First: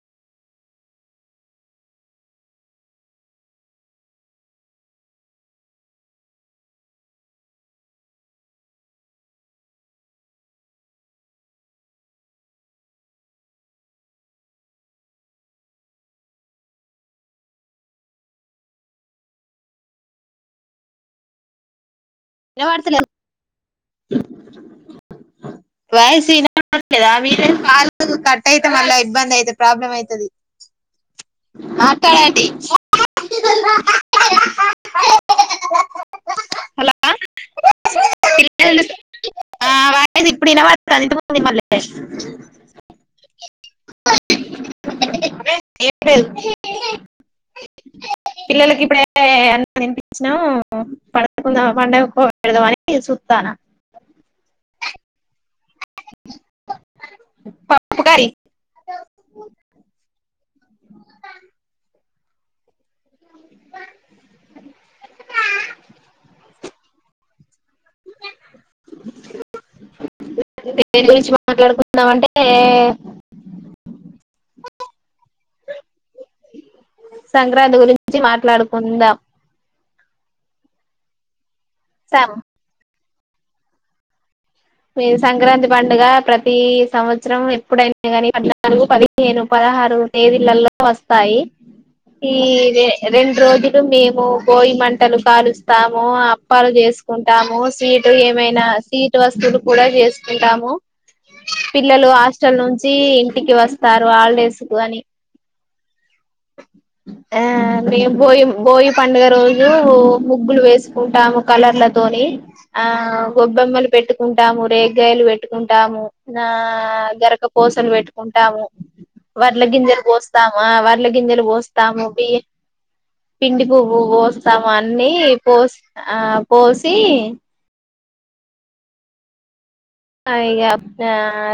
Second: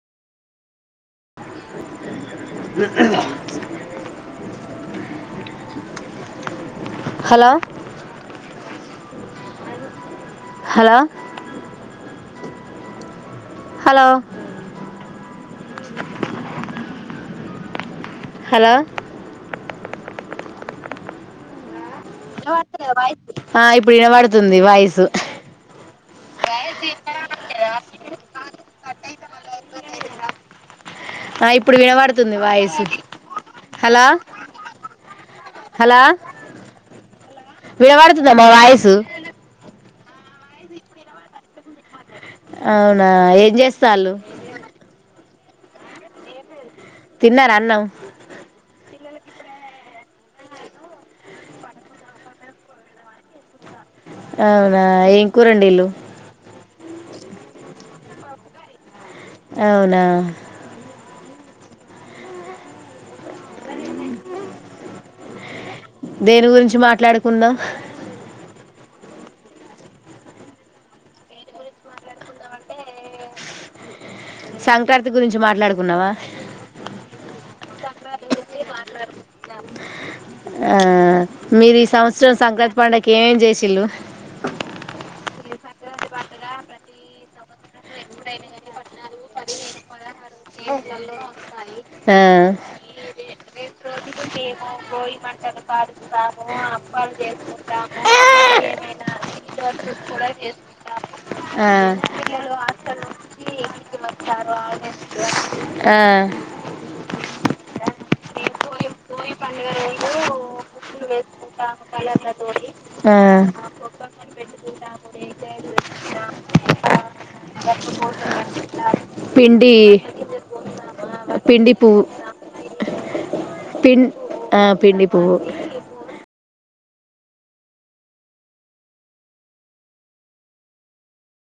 అ hello hello hello hello వినబడతలేదు [unintelligible] ఆ ఇప్పుడు ఇనపడుతుంది వాయిసు వాయిసు [unintelligible] లేదా మీరే కాల్ కట్ అయితే మళ్ళా ఇబ్బంది అయితే ప్రాబ్లం ఐతది ఆ ఇప్పుడు వినబడుతుంది మాట్లాడండి వాయిస్ హలో హలో వినపడుతుందా మా వాయిసు [unintelligible] ఇప్పుడినపడతాంది [unintelligible] లే అవునా ఏం చేస్తాళ్ళు ఏం లేదు తిన్నార అన్నాం పిల్లలకి ఇప్పుడే అన్నం తినిపిచ్చినం [unintelligible] అని చూత్తానా అవునా ఏం కూర డీలు ప [unintelligible] ప్పు కరి అవునా దేని గురించి మాట్లాడుకుందాం [unintelligible] దేని గురించి మాట్లాడుకుందాం అంటే సంక్రాంతి గురించి మాట్లాడుకుందామా సంక్రాంతి గురించి మాట్లాడుకుందాం ఆ మీరు ఈ సం సంవత్సరం సంక్రాంతి పండుగ కి ఏమేం చేసిల్లు మేము సంక్రాంతి పండుగ ప్రతి సంవత్సరం ఎప్పుడైనా కానీ పద్నాలుగు పదిహేను పదహారు తేదీలల్లో వస్తాయి ఈ ఆ రే రెండు రోజులు మేము భోగి మంటలు కాలుస్తాము అప్పాలు చేసుకుంటాము స్వీటు ఏమైనా స్వీటు వస్తువులు [unintelligible] చేసుకుంటాము ఆ పిల్లలు హాస్టల్ నుంచి ఇంటికి వస్తారు హాలిడేస్ కు అని ఆ యా మేం భోగి భోగి పండగ రోజు ముగ్గులు వేసుకుంటాము కలర్లతోని ఆ గొబ్బెమ్మలు పెట్టుకుంటాము రేగ్గాయలు పెట్టుకుంటాము ఆ గరకపోసలు పెట్టుకుంటాము వడ్ల పిండి గింజలు పోస్తాము ఆ వ డ్ల గింజలు పిండి పువ్వు పోస్తాము బియి పిండి పుపు పిం ఆ పోస్తాము పిండి అన్ని పువ్వు పోస్ ఆ పోసి ఆ ఇగా [unintelligible]